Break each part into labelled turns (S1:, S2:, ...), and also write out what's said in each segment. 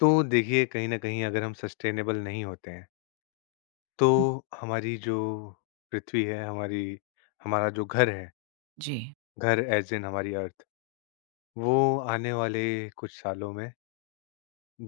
S1: तो देखिए, कहीं ना कहीं अगर हम सस्टेनेबल नहीं होते हैं तो हमारी जो पृथ्वी है हमारी हमारा जो घर है,
S2: जी।
S1: घर एज इन हमारी अर्थ, वो आने वाले कुछ सालों में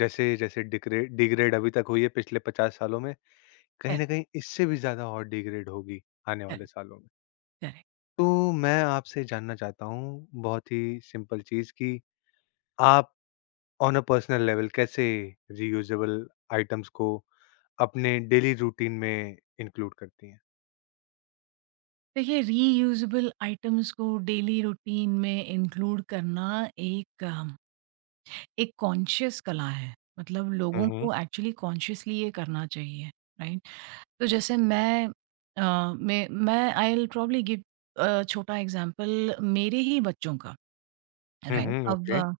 S1: जैसे जैसे डिग्रेड डिग्रेड अभी तक हुई है पिछले पचास सालों में, कहीं
S2: करेक्ट।
S1: ना कहीं इससे भी ज्यादा और डिग्रेड होगी आने वाले
S2: करेक्ट।
S1: सालों में।
S2: करेक्ट।
S1: तो मैं आपसे जानना चाहता हूँ बहुत ही सिंपल चीज कि आप ऑन अ पर्सनल लेवल कैसे रीयूजेबल आइटम्स को अपने डेली रूटीन में इंक्लूड करती हैं।
S2: देखिए, रीयूजेबल आइटम्स को डेली रूटीन में इंक्लूड करना एक अम, एक कॉन्शियस कला है। मतलब
S1: हुँ,
S2: लोगों
S1: हुँ।
S2: को एक्चुअली कॉन्शियसली ये करना चाहिए। राइट? तो जैसे मैं अ, मैं आई विल प्रॉब्ली गिव छोटा एग्जांपल मेरे ही बच्चों का।
S1: हुँ,
S2: राइट।
S1: हुँ,
S2: अब
S1: ओके।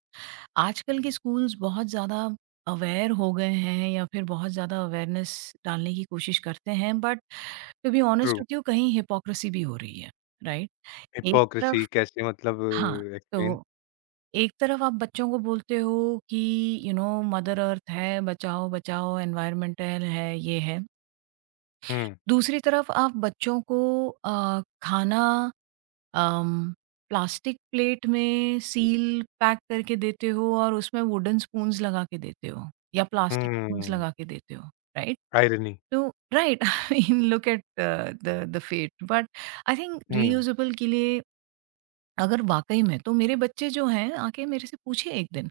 S2: आजकल के स्कूल्स बहुत ज़्यादा अवेयर हो गए हैं या फिर बहुत ज़्यादा अवेयरनेस डालने की कोशिश करते हैं, but to be
S1: true.
S2: Honest होती हूँ कहीं हिपोक्रेसी भी हो रही है, राइट? एक
S1: हिपोक्रेसी
S2: तरफ
S1: कैसे, मतलब
S2: हाँ,
S1: एक्सप्लेन?
S2: तो एक तरफ आप बच्चों को बोलते हो कि यू नो मदर अर्थ है, बचाओ, बचाओ, एनवायरमेंटल है, ये है।
S1: हुँ,
S2: दूसरी तरफ आप बच्चों को खाना अम, प्लास्टिक प्लेट में सील पैक करके देते हो और उसमें वुडन स्पून्स लगा के देते हो या प्लास्टिक स्पून्स
S1: हुँ,
S2: लगा के देते हो, right?
S1: Irony.
S2: So right, I mean, look at the fate. But I think
S1: hmm,
S2: reusable के लिए अगर वाकई में तो मेरे बच्चे जो हैं आके मेरे से पूछे एक दिन,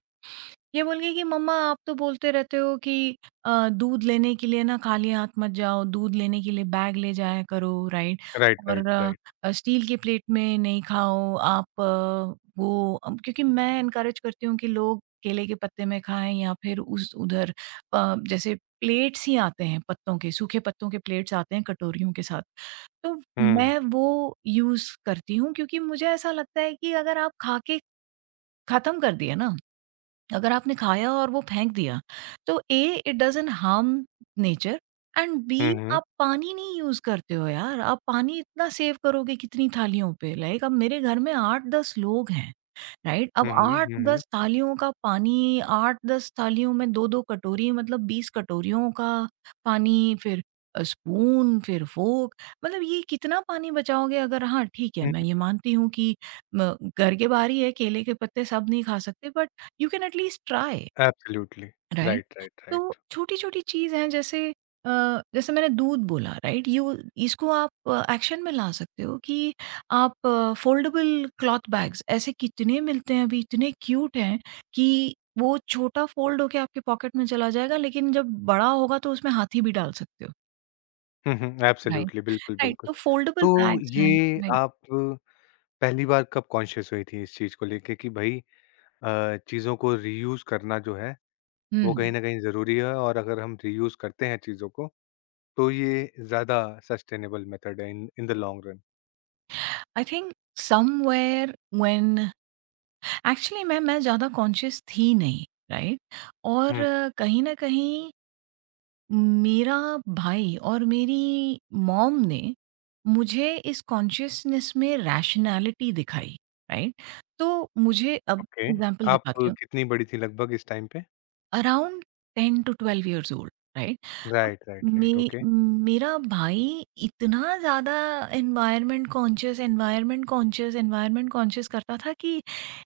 S2: ये बोल के कि मम्मा आप तो बोलते रहते हो कि दूध लेने के लिए ना खाली हाथ मत जाओ, दूध लेने के लिए बैग ले जाया करो, राइट?
S1: राइट, राइट,
S2: और
S1: राइट।
S2: स्टील की प्लेट में नहीं खाओ आप, क्योंकि मैं एनकरेज करती हूँ कि लोग केले के पत्ते में खाएँ या फिर उस उधर जैसे प्लेट्स ही आते हैं पत्तों के, सूखे पत्तों के प्लेट्स आते हैं कटोरियों के साथ। तो
S1: हुँ,
S2: मैं वो यूज़ करती हूँ क्योंकि मुझे ऐसा लगता है कि अगर आप खा के खत्म कर दिए ना, अगर आपने खाया और वो फेंक दिया, तो uh, it doesn't harm nature, and
S1: hmm,
S2: बी,
S1: हुँ।
S2: आप पानी नहीं यूज़ करते हो यार, आप पानी इतना सेव करोगे कितनी थालियों पे, लाइक अब मेरे घर में 8-10 लोग हैं। राइट? अब
S1: हुँ, हुँ, हुँ, हुँ।
S2: 8-10 थालियों का पानी, 8-10 थालियों में 2-2 कटोरी, मतलब 20 कटोरियों का पानी, फिर स्पून, फिर फ़ोर्क, मतलब ये कितना पानी बचाओगे? अगर हाँ, ठीक है,
S1: हुँ,
S2: मैं ये मानती हूँ कि म घर के बाहर ही है, केले के पत्ते सब नहीं खा सकते, but you can at least try.
S1: Absolutely.
S2: Right.
S1: Right, right,
S2: तो
S1: राइट।
S2: छोटी-छोटी चीज़ हैं, जैसे जैसे मैंने दूध बोला, राइट, यू इसको आप एक्शन में ला सकते हो कि आप फोल्डेबल क्लॉथ बैग्स, ऐसे कितने मिलते हैं अभी, इतने क्यूट हैं कि वो छोटा फोल्ड होके आपके पॉकेट में चला जाएगा, लेकिन जब बड़ा होगा तो उसमें हाथी भी डाल सकते हो।
S1: हुँ, हुँ,
S2: राइट,
S1: एब्सोल्युटली, बिल्कुल,
S2: राइट।
S1: बिल्कुल।
S2: तो फोल्डेबल
S1: तो
S2: बैग्स हैं।
S1: ये
S2: राइट।
S1: आप पहली बार कब कॉन्शियस हुई थी इस चीज़ को लेके कि भई चीज़ों को रीयूज़ करना जो है, वो कहीं
S2: हुँ।
S1: न कहीं ज़रूरी है, और अगर हम रीयूज़ करते हैं चीज़ों को, तो ये ज़्यादा सस्टेनेबल मेथड है in in the long run?
S2: I think somewhere when actually मैं ज़्यादा कॉन्शियस थी नहीं, राइट। और
S1: हुँ,
S2: कहीं न कहीं मेरा भाई और मेरी मॉम ने मुझे इस कॉन्शियसनेस में रैशनैलिटी दिखाई। राइट, तो मुझे अब
S1: ओके।
S2: एग्जांपल
S1: आप
S2: दिखाती हूँ।
S1: कितनी बड़ी थी लगभग इस टाइम पे?
S2: Around 10 to 12 years old, right? अब
S1: राइट, राइट,
S2: मे
S1: राइट, ओके।
S2: मेरा भाई इतना ज़्यादा environment conscious environment conscious environment conscious करता था कि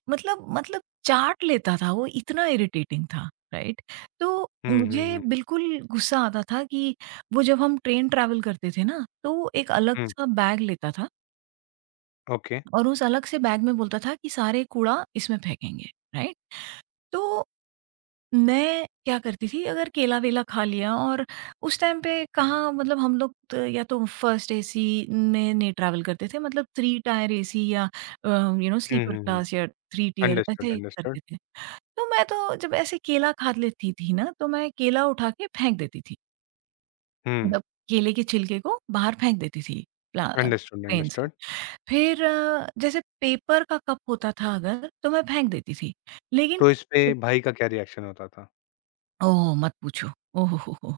S2: मतलब चाट लेता था वो, इतना इरिटेटिंग था, राइट? तो
S1: हुँ, हुँ,
S2: मुझे
S1: हुँ,
S2: बिल्कुल गुस्सा आता था कि वो जब हम ट्रेन ट्रैवल करते थे ना, तो वो एक
S1: हुँ,
S2: अलग-सा बैग लेता था,
S1: ओके।
S2: और उस अलग से बैग में बोलता था कि सारे कूड़ा इसमें फेंकेंगे, राइट? तो मैं क्या करती थी अगर केला-वेला खा लिया, और उस टाइम पे कहाँ, मतलब हम लोग त या तो फर्स्ट एसी में नहीं ट्रैवल करते थे, मतलब 3 टायर एसी या you know
S1: hmm,
S2: sleeper
S1: hmm, hmm.
S2: Class या 3 टियर
S1: अंडरस्टूड,
S2: ऐसे
S1: अंडरस्टूड।
S2: करते थे। तो मैं तो जब ऐसे केला खा लेती थी ना, तो मैं केला उठा के फेंक देती थी।
S1: हुँ,
S2: मतलब केले के छिलके को बाहर फेंक देती थी, प्ला
S1: अंडरस्टूड,
S2: ट्रेन से।
S1: अंडरस्टूड।
S2: फिर जैसे पेपर का कप होता था, अगर तो मैं फेंक देती थी। लेकिन
S1: तो इस पे भाई का क्या रिएक्शन होता था?
S2: ओह! मत पूछो। ओह हो, हो!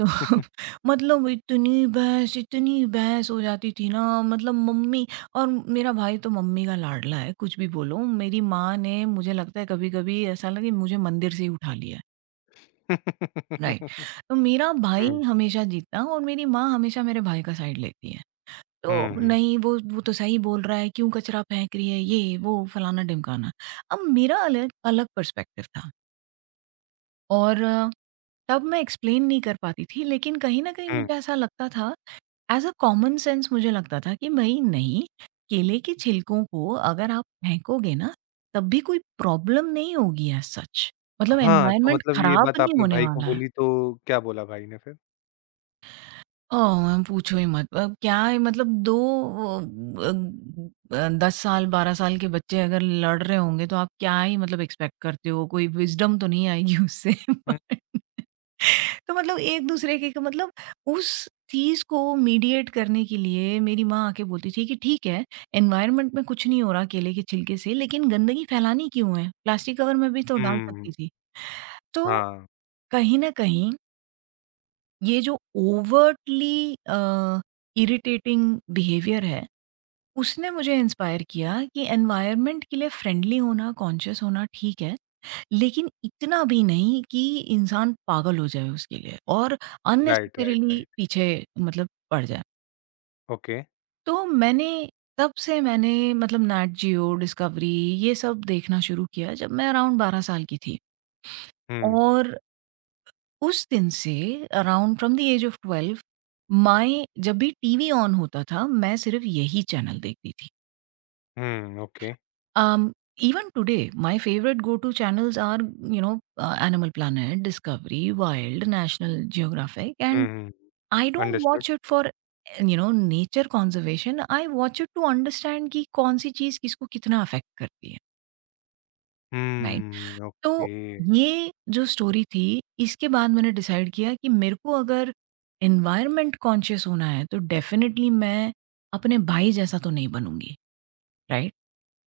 S2: तो मतलब इतनी बहस, इतनी बहस हो जाती थी ना, मतलब मम्मी और मेरा भाई तो मम्मी का लाडला है। कुछ भी बोलो, मेरी माँ ने, मुझे लगता है कभी कभी ऐसा लगे मुझे मंदिर से ही उठा लिया है, राइट? तो मेरा भाई
S1: हुँ,
S2: हमेशा जीतता और मेरी माँ हमेशा मेरे भाई का साइड लेती है।
S1: हुँ,
S2: तो
S1: हुँ,
S2: नहीं, वो तो सही बोल रहा है, क्यों कचरा फेंक रही है ये वो फलाना ढिमकाना। अब मेरा अलग अलग पर्सपेक्टिव था। और तब मैं एक्सप्लेन नहीं कर पाती थी, लेकिन कहीं ना कहीं
S1: हुँ।
S2: मुझे ऐसा लगता था एज़ अ कॉमन सेंस, मुझे लगता था कि भई नहीं, केले के छिलकों को अगर आप फेंकोगे ना, तब भी कोई प्रॉब्लम नहीं होगी एज़ सच। मतलब
S1: हाँ, तो
S2: एनवायरनमेंट
S1: मतलब ये
S2: खराब
S1: बात
S2: नहीं
S1: आपने
S2: होने
S1: भाई को
S2: वाला है।
S1: बोली, तो क्या बोला भाई ने फिर?
S2: ओह! मैम पूछो ही मत। अब क्या है, मतलब 2, अ 10 साल, 12 साल के बच्चे अगर लड़ रहे होंगे तो आप क्या ही मतलब एक्सपेक्ट करते हो? कोई विज़डम तो नहीं आएगी उससे।
S1: हुँ,
S2: बट तो मतलब एक दूसरे के, मतलब उस चीज को मीडिएट करने के लिए मेरी माँ आके बोलती थी कि ठीक है, एनवायरनमेंट में कुछ नहीं हो रहा केले के छिलके से, लेकिन गंदगी फैलानी क्यों है? प्लास्टिक कवर में भी तो डाल
S1: हुँ,
S2: सकती थी। तो
S1: हाँ।
S2: कहीं ना कहीं ये जो ओवर्टली इरिटेटिंग बिहेवियर है, उसने मुझे इंस्पायर किया कि एनवायरनमेंट के लिए फ्रेंडली होना, कॉन्शियस होना ठीक है, लेकिन इतना भी नहीं कि इंसान पागल हो जाए उसके लिए और
S1: राइट, राइट,
S2: अननेसेसरीली
S1: राइट,
S2: पीछे, मतलब पड़ जाए।
S1: ओके।
S2: तो मैंने तब से मैंने मतलब नेट जियो, डिस्कवरी, ये सब देखना शुरू किया जब मैं अराउंड 12 साल की थी।
S1: हुँ,
S2: और उस दिन से, around from the age of 12, मैं जब भी टीवी ऑन होता था, मैं सिर्फ़ यही चैनल देखती थी।
S1: Hmm, okay.
S2: Even today, my favorite go-to channels are, Animal Planet, Discovery, Wild, National Geographic,
S1: hmm,
S2: and
S1: hmm,
S2: I don't
S1: understood.
S2: watch it for nature conservation. I watch it to understand कि कौन सी चीज किसको कितना affect करती है, right.
S1: हुँ,
S2: तो
S1: okay.
S2: ये जो स्टोरी थी, इसके बाद मैंने डिसाइड किया कि मेरे को अगर एनवायरमेंट कॉन्शियस होना है तो डेफिनेटली मैं अपने भाई जैसा तो नहीं बनूंगी, राइट।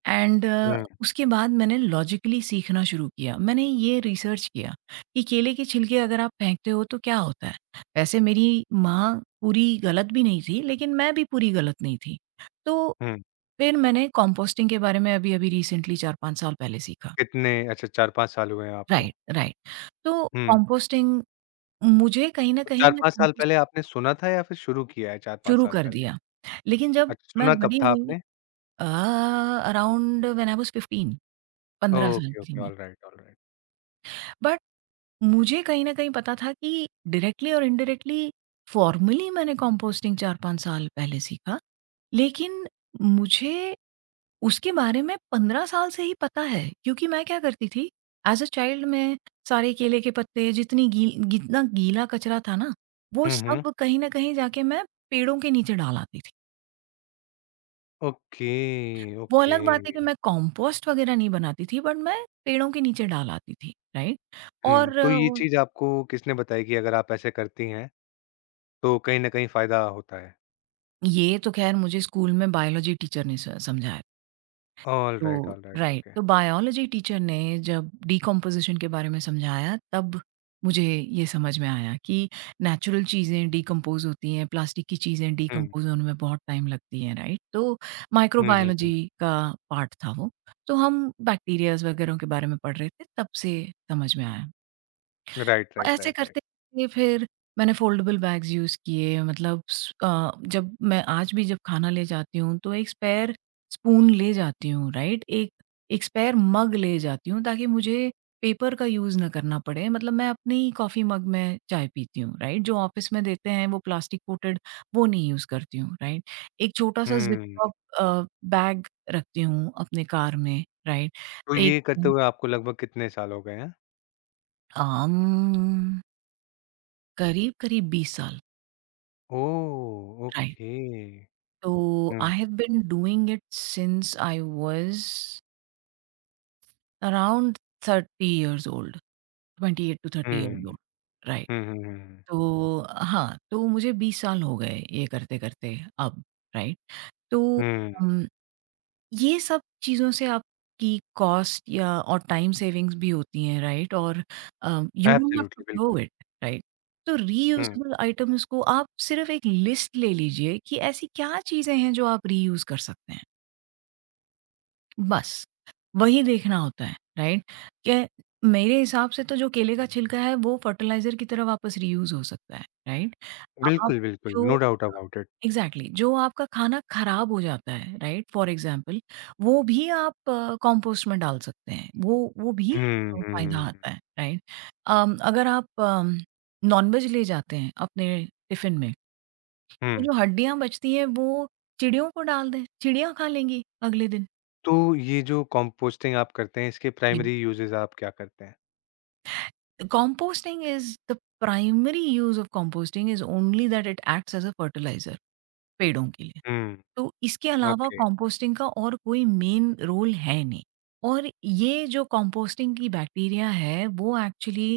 S2: एंड
S1: हुँ,
S2: उसके बाद मैंने लॉजिकली सीखना शुरू किया। मैंने ये रिसर्च किया कि केले के छिलके अगर आप फेंकते हो तो क्या होता है? वैसे मेरी माँ पूरी गलत भी नहीं थी, लेकिन मैं भी पूरी गलत नहीं थी। तो
S1: हुँ।
S2: फिर मैंने कंपोस्टिंग के बारे में अभी-अभी रिसेंटली 4-5 साल पहले सीखा।
S1: कितने अच्छा 4-5 साल हुए हैं आपको।
S2: Right, right. तो
S1: हुँ,
S2: कंपोस्टिंग मुझे कहीं न
S1: तो
S2: कहीं मैं
S1: 4-5 साल
S2: कंपोस्ट
S1: पहले आपने सुना था या फिर शुरू किया है 4-5
S2: शुरू
S1: साल
S2: कर
S1: पहले?
S2: दिया। लेकिन जब
S1: अच्छा
S2: मैं
S1: सुना कब
S2: बड़ी
S1: था
S2: हुई
S1: आपने?
S2: Uh, around when I was 15, 15 साल
S1: ओके,
S2: की थी
S1: ओके,
S2: मैं।
S1: Alright, alright.
S2: बट मुझे कहीं न कहीं पता था कि डायरेक्टली और इनडायरेक्टली, फ़ॉर्मली मैंने कंपोस्टिंग 4-5 साल पहले सीखा। लेकिन मुझे उसके बारे में 15 साल से ही पता है क्योंकि मैं क्या करती थी एज़ अ चाइल्ड, मैं सारे केले के पत्ते, जितनी गील जितना गीला कचरा था ना, वो
S1: हुँ, हुँ।
S2: सब कहीं न कहीं जाके मैं पेड़ों के नीचे डाल आती थी।
S1: ओके,
S2: वो
S1: ओके।
S2: अलग बात है कि मैं कंपोस्ट वग़ैरह नहीं बनाती थी, बट मैं पेड़ों के नीचे डाल आती थी, राइट?
S1: हुँ,
S2: और
S1: तो ये चीज़ आपको किसने बताई कि अगर आप ऐसे करती हैं, तो कहीं न कहीं फ़ायदा होता है?
S2: ये तो ख़ैर मुझे स्कूल में बायोलॉजी टीचर ने स समझाया।
S1: ऑलराइट,
S2: तो
S1: ऑलराइट,
S2: राइट,
S1: ओके।
S2: तो बायोलॉजी टीचर ने जब डीकम्पोज़िशन के बारे में समझाया, तब मुझे ये समझ में आया कि नेचुरल चीज़ें डीकम्पोज़ होती हैं, प्लास्टिक की चीज़ें
S1: हुँ,
S2: डीकम्पोज़ होने में बहुत टाइम लगती हैं, राइट? तो
S1: हुँ, हुँ, हुँ।
S2: माइक्रोबायोलॉजी का पार्ट था वो। तो हम बैक्टीरियाज़ वग़ैरह के बारे में पढ़ रहे थे, तब से समझ में आया।
S1: राइट,
S2: तो
S1: राइट,
S2: ऐसे
S1: राइट, राइट।
S2: करते करते फिर मैंने फोल्डेबल बैग्स यूज़ किए, मतलब जब मैं आज भी जब खाना ले जाती हूँ तो एक स्पेयर स्पून ले जाती हूँ, राइट? एक एक स्पेयर मग ले जाती हूँ ताकि मुझे पेपर का यूज़ ना करना पड़े। मतलब मैं अपनी कॉफ़ी मग में चाय पीती हूँ, राइट? जो ऑफ़िस में देते हैं वो प्लास्टिक कोटेड, वो नहीं यूज़ करती हूँ, राइट? एक छोटा-सा ज़िप
S1: हुँ,
S2: लॉक बैग रखती हूँ अपने कार में, राइट?
S1: तो
S2: एक
S1: ये करते हुए आपको लगभग कितने साल हो गए हैं?
S2: अम, करीब-करीब 20 साल,
S1: oh!
S2: Right.
S1: Okay.
S2: So I
S1: hmm,
S2: have been doing it since I was around 30 years old, 28 to 30 years
S1: hmm.
S2: old, right?
S1: Hmm, hmm, hmm, hmm.
S2: तो हाँ, तो मुझे 20 साल हो गए ये करते-करते अब, राइट? तो
S1: हुँ,
S2: उम, ये सब चीज़ों से आपकी कॉस्ट या और टाइम सेविंग्स भी होती हैं, राइट? और uh, you don't have to
S1: absolutely, बिल्कुल।
S2: Throw it, right? तो
S1: हुँ,
S2: रीयूजेबल आइटम्स को आप सिर्फ़ एक लिस्ट ले लीजिए कि ऐसी क्या चीज़ें हैं जो आप रीयूज़ कर सकते हैं। बस, वही देखना होता है, राइट? क्या मेरे हिसाब से तो जो केले का छिलका है वो फर्टिलाइज़र की तरह वापस रीयूज़ हो सकता है, राइट? आप
S1: बिल्कुल, बिल्कुल, नो
S2: जो
S1: डाउट अबाउट इट।
S2: एग्ज़ैक्टली जो आपका खाना खराब हो जाता है, राइट? फॉर एग्ज़ाम्पल, वो भी आप कंपोस्ट में डाल सकते हैं, वो भी
S1: हुँ,
S2: फ़ायदा
S1: हुँ, हुँ,
S2: आता है, राइट? अगर आप नॉन-वेज ले जाते हैं अपने टिफ़िन में,
S1: हुँ।
S2: तो जो हड्डियाँ बचती हैं वो चिड़ियों को डाल दें, चिड़ियाँ खा लेंगी अगले दिन।
S1: तो ये जो कंपोस्टिंग आप करते हैं इसके
S2: जी।
S1: प्राइमरी यूजेस आप क्या करते हैं?
S2: Composting is the primary use of composting is only that इट acts एज अ फर्टिलाइजर पेड़ों के लिए।
S1: हुँ,
S2: तो इसके अलावा
S1: ओके।
S2: composting का और कोई मेन रोल है नहीं। और ये जो composting की बैक्टीरिया है वो एक्चुअली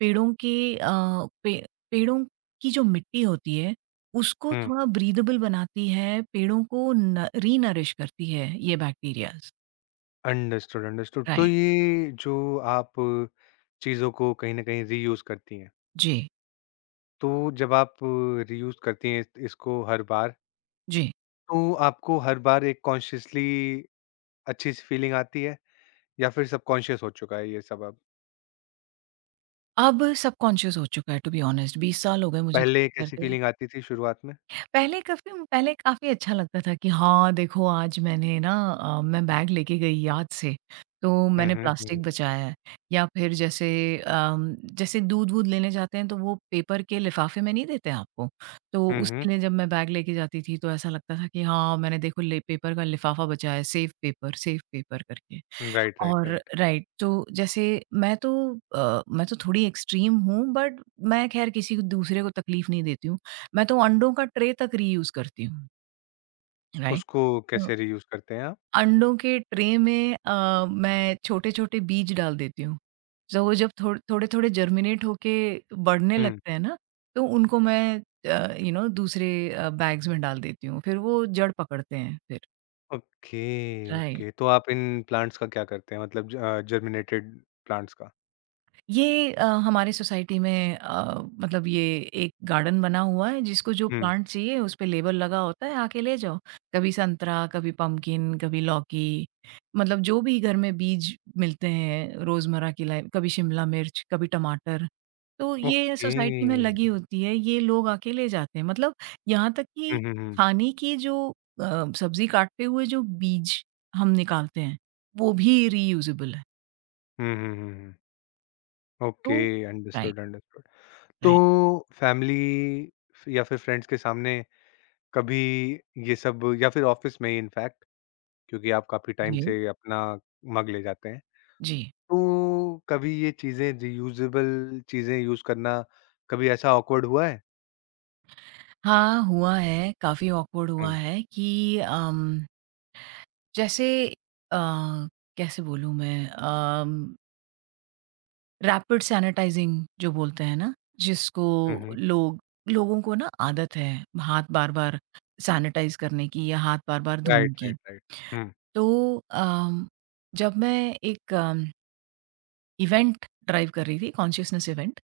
S2: पेड़ों के पे, पेड़ों की जो मिट्टी होती है, उसको
S1: हुँ,
S2: थोड़ा ब्रीदेबल बनाती है, पेड़ों को रीनरिश करती है ये बैक्टीरिया।
S1: Understood, understood. तो
S2: राइट।
S1: ये जो आप चीज़ों को कहीं न कहीं रीयूज़ करती हैं,
S2: जी।
S1: तो जब आप रीयूज़ करती हैं इस इसको हर बार,
S2: जी।
S1: तो आपको हर बार एक कॉन्शियसली अच्छी-सी फीलिंग आती है या फिर सबकॉन्शियस हो चुका है ये सब अब?
S2: अब सबकॉन्शियस हो चुका है, टू बी ऑनेस्ट 20 साल हो गए मुझे
S1: पहले कैसी
S2: करते।
S1: फ़ीलिंग आती थी शुरुआत में?
S2: पहले काफ़ी, पहले काफ़ी अच्छा लगता था कि हाँ, देखो आज मैंने ना मैं बैग लेके गई याद से, तो
S1: हुँ,
S2: मैंने
S1: हुँ, हुँ।
S2: प्लास्टिक बचाया है। या फिर जैसे अम, जैसे दूध-वूध लेने जाते हैं तो वो पेपर के लिफ़ाफ़े में नहीं देते आपको, तो
S1: हुँ, हुँ।
S2: उसके लिए जब मैं बैग लेके जाती थी तो ऐसा लगता था कि हाँ, मैंने देखो ले पेपर का लिफ़ाफ़ा बचाया है, सेफ पेपर करके।
S1: राइट, राइट,
S2: और
S1: राइट।
S2: राइट, तो जैसे मैं तो मैं तो थोड़ी एक्सट्रीम हूँ बट मैं ख़ैर किसी को दूसरे को तकलीफ़ नहीं देती हूँ। मैं तो अंडों का ट्रे तक रीयूज़ करती हूँ, राइट?
S1: उसको
S2: तो
S1: कैसे रीयूज़ करते हैं आप?
S2: अंडों के ट्रे में मैं छोटे-छोटे बीज डाल देती हूँ। सो वो जब थोड़े-थोड़े जर्मिनेट होके बढ़ने
S1: हुँ।
S2: लगते हैं ना, तो उनको मैं यू नो दूसरे बैग्स में डाल देती हूँ। फिर वो जड़ पकड़ते हैं फिर,
S1: ओके,
S2: राइट।
S1: ओके। तो आप इन प्लांट्स का क्या करते हैं? मतलब जर्मिनेटेड प्लांट्स का?
S2: ये हमारे सोसाइटी में मतलब ये एक गार्डन बना हुआ है जिसको जो
S1: हुँ।
S2: प्लांट चाहिए उस पे लेबल लगा होता है, आके ले जाओ। कभी संतरा, कभी पम्पकिन, कभी लौकी, मतलब जो भी घर में बीज मिलते हैं रोज़मर्रा की लाइफ, कभी शिमला मिर्च, कभी टमाटर। तो ये
S1: ओके।
S2: सोसाइटी में लगी होती है, ये लोग आके ले जाते हैं। मतलब यहाँ तक
S1: हुँ,
S2: कि
S1: हुँ, हुँ।
S2: खाने की जो सब्ज़ी काटते हुए जो बीज हम निकालते हैं, वो भी रीयूज़ेबल है।
S1: हुँ, हुँ, हुँ, हुँ।
S2: तो
S1: ओके,
S2: राइट,
S1: अंडरस्टूड, अंडरस्टूड। तो
S2: राइट।
S1: फैमिली फ या फिर फ्रेंड्स के सामने, कभी ये सब, या फिर ऑफ़िस में ही इनफैक्ट, क्योंकि आप काफ़ी टाइम
S2: जी।
S1: से अपना मग ले जाते हैं।
S2: जी।
S1: तो कभी ये चीज़ें रियूज़ेबल चीज़ें यूज़ करना, कभी ऐसा ऑकवर्ड हुआ है?
S2: हाँ, हुआ है, काफ़ी ऑकवर्ड हुआ
S1: हुँ,
S2: है कि जैसे अ, कैसे बोलूँ मैं रैपिड सैनिटाइज़िंग जो बोलते हैं ना, जिसको
S1: हुँ, हुँ।
S2: लोग लोगों को ना आदत है हाथ बार-बार सैनिटाइज़ करने की या हाथ बार-बार
S1: राइट,
S2: धोने की।
S1: Right, right. हुँ,
S2: तो जब मैं एक इवेंट ड्राइव कर रही थी कॉन्शियसनेस इवेंट,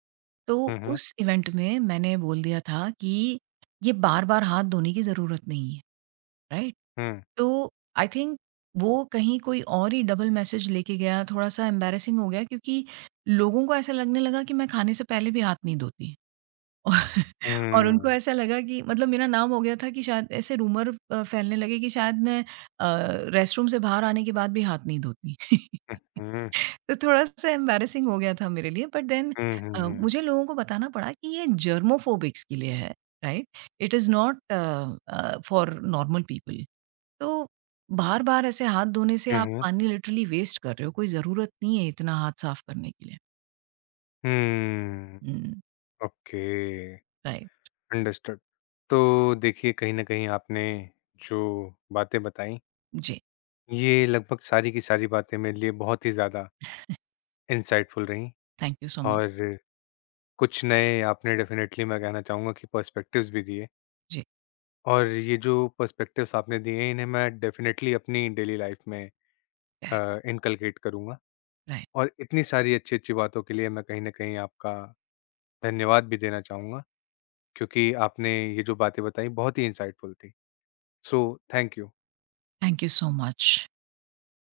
S2: तो
S1: हुँ, हुँ,
S2: उस इवेंट में मैंने बोल दिया था कि ये बार-बार हाथ धोने की ज़रूरत नहीं है, राइट?
S1: हुँ,
S2: तो आई थिंक वो कहीं कोई और ही डबल मैसेज लेके गया, थोड़ा-सा एम्बैरेसिंग हो गया क्योंकि लोगों को ऐसा लगने लगा कि मैं खाने से पहले भी हाथ नहीं धोती। और उनको
S1: हुँ,
S2: ऐसा लगा कि मतलब मेरा नाम हो गया था कि शायद ऐसे रूमर फैलने लगे कि शायद मैं अ, रेस्टरूम से बाहर आने के बाद भी हाथ नहीं धोती।
S1: हुँ, हुँ,
S2: तो थोड़ा-सा एम्बैरेसिंग हो गया था मेरे लिए बट देन
S1: हुँ, हुँ,
S2: मुझे लोगों को बताना पड़ा कि ये जर्मोफोबिक्स के लिए है, right? It is not for normal people. तो बार-बार ऐसे हाथ धोने से
S1: हुँ,
S2: आप
S1: हुँ, हुँ।
S2: पानी लिटरली वेस्ट कर रहे हो, कोई ज़रूरत नहीं है इतना हाथ साफ करने के लिए। Hmm,
S1: okay,
S2: right.
S1: अंडरस्टूड। तो देखिए, कहीं न कहीं आपने जो बातें बताईं,
S2: जी,
S1: ये लगभग सारी की सारी बातें मेरे लिए बहुत ही ज़्यादा इनसाइटफुल रहीं,
S2: थैंक यू सो मच।
S1: और कुछ नए आपने डेफ़िनेटली, मैं कहना चाहूँगा कि, पर्सपेक्टिव्स भी दिए।
S2: जी,
S1: और ये जो पर्सपेक्टिव्स आपने दिए हैं, इन्हें मैं डेफ़िनेटली अपनी डेली लाइफ़ में
S2: राइट,
S1: इनकलकेट करूँगा।
S2: राइट।
S1: और इतनी सारी अच्छी-अच्छी बातों के लिए मैं कहीं न कहीं आपका धन्यवाद भी देना चाहूँगा, क्योंकि आपने ये जो बातें बताई बहुत ही इंसाइटफुल थी। So thank you.
S2: Thank you so much.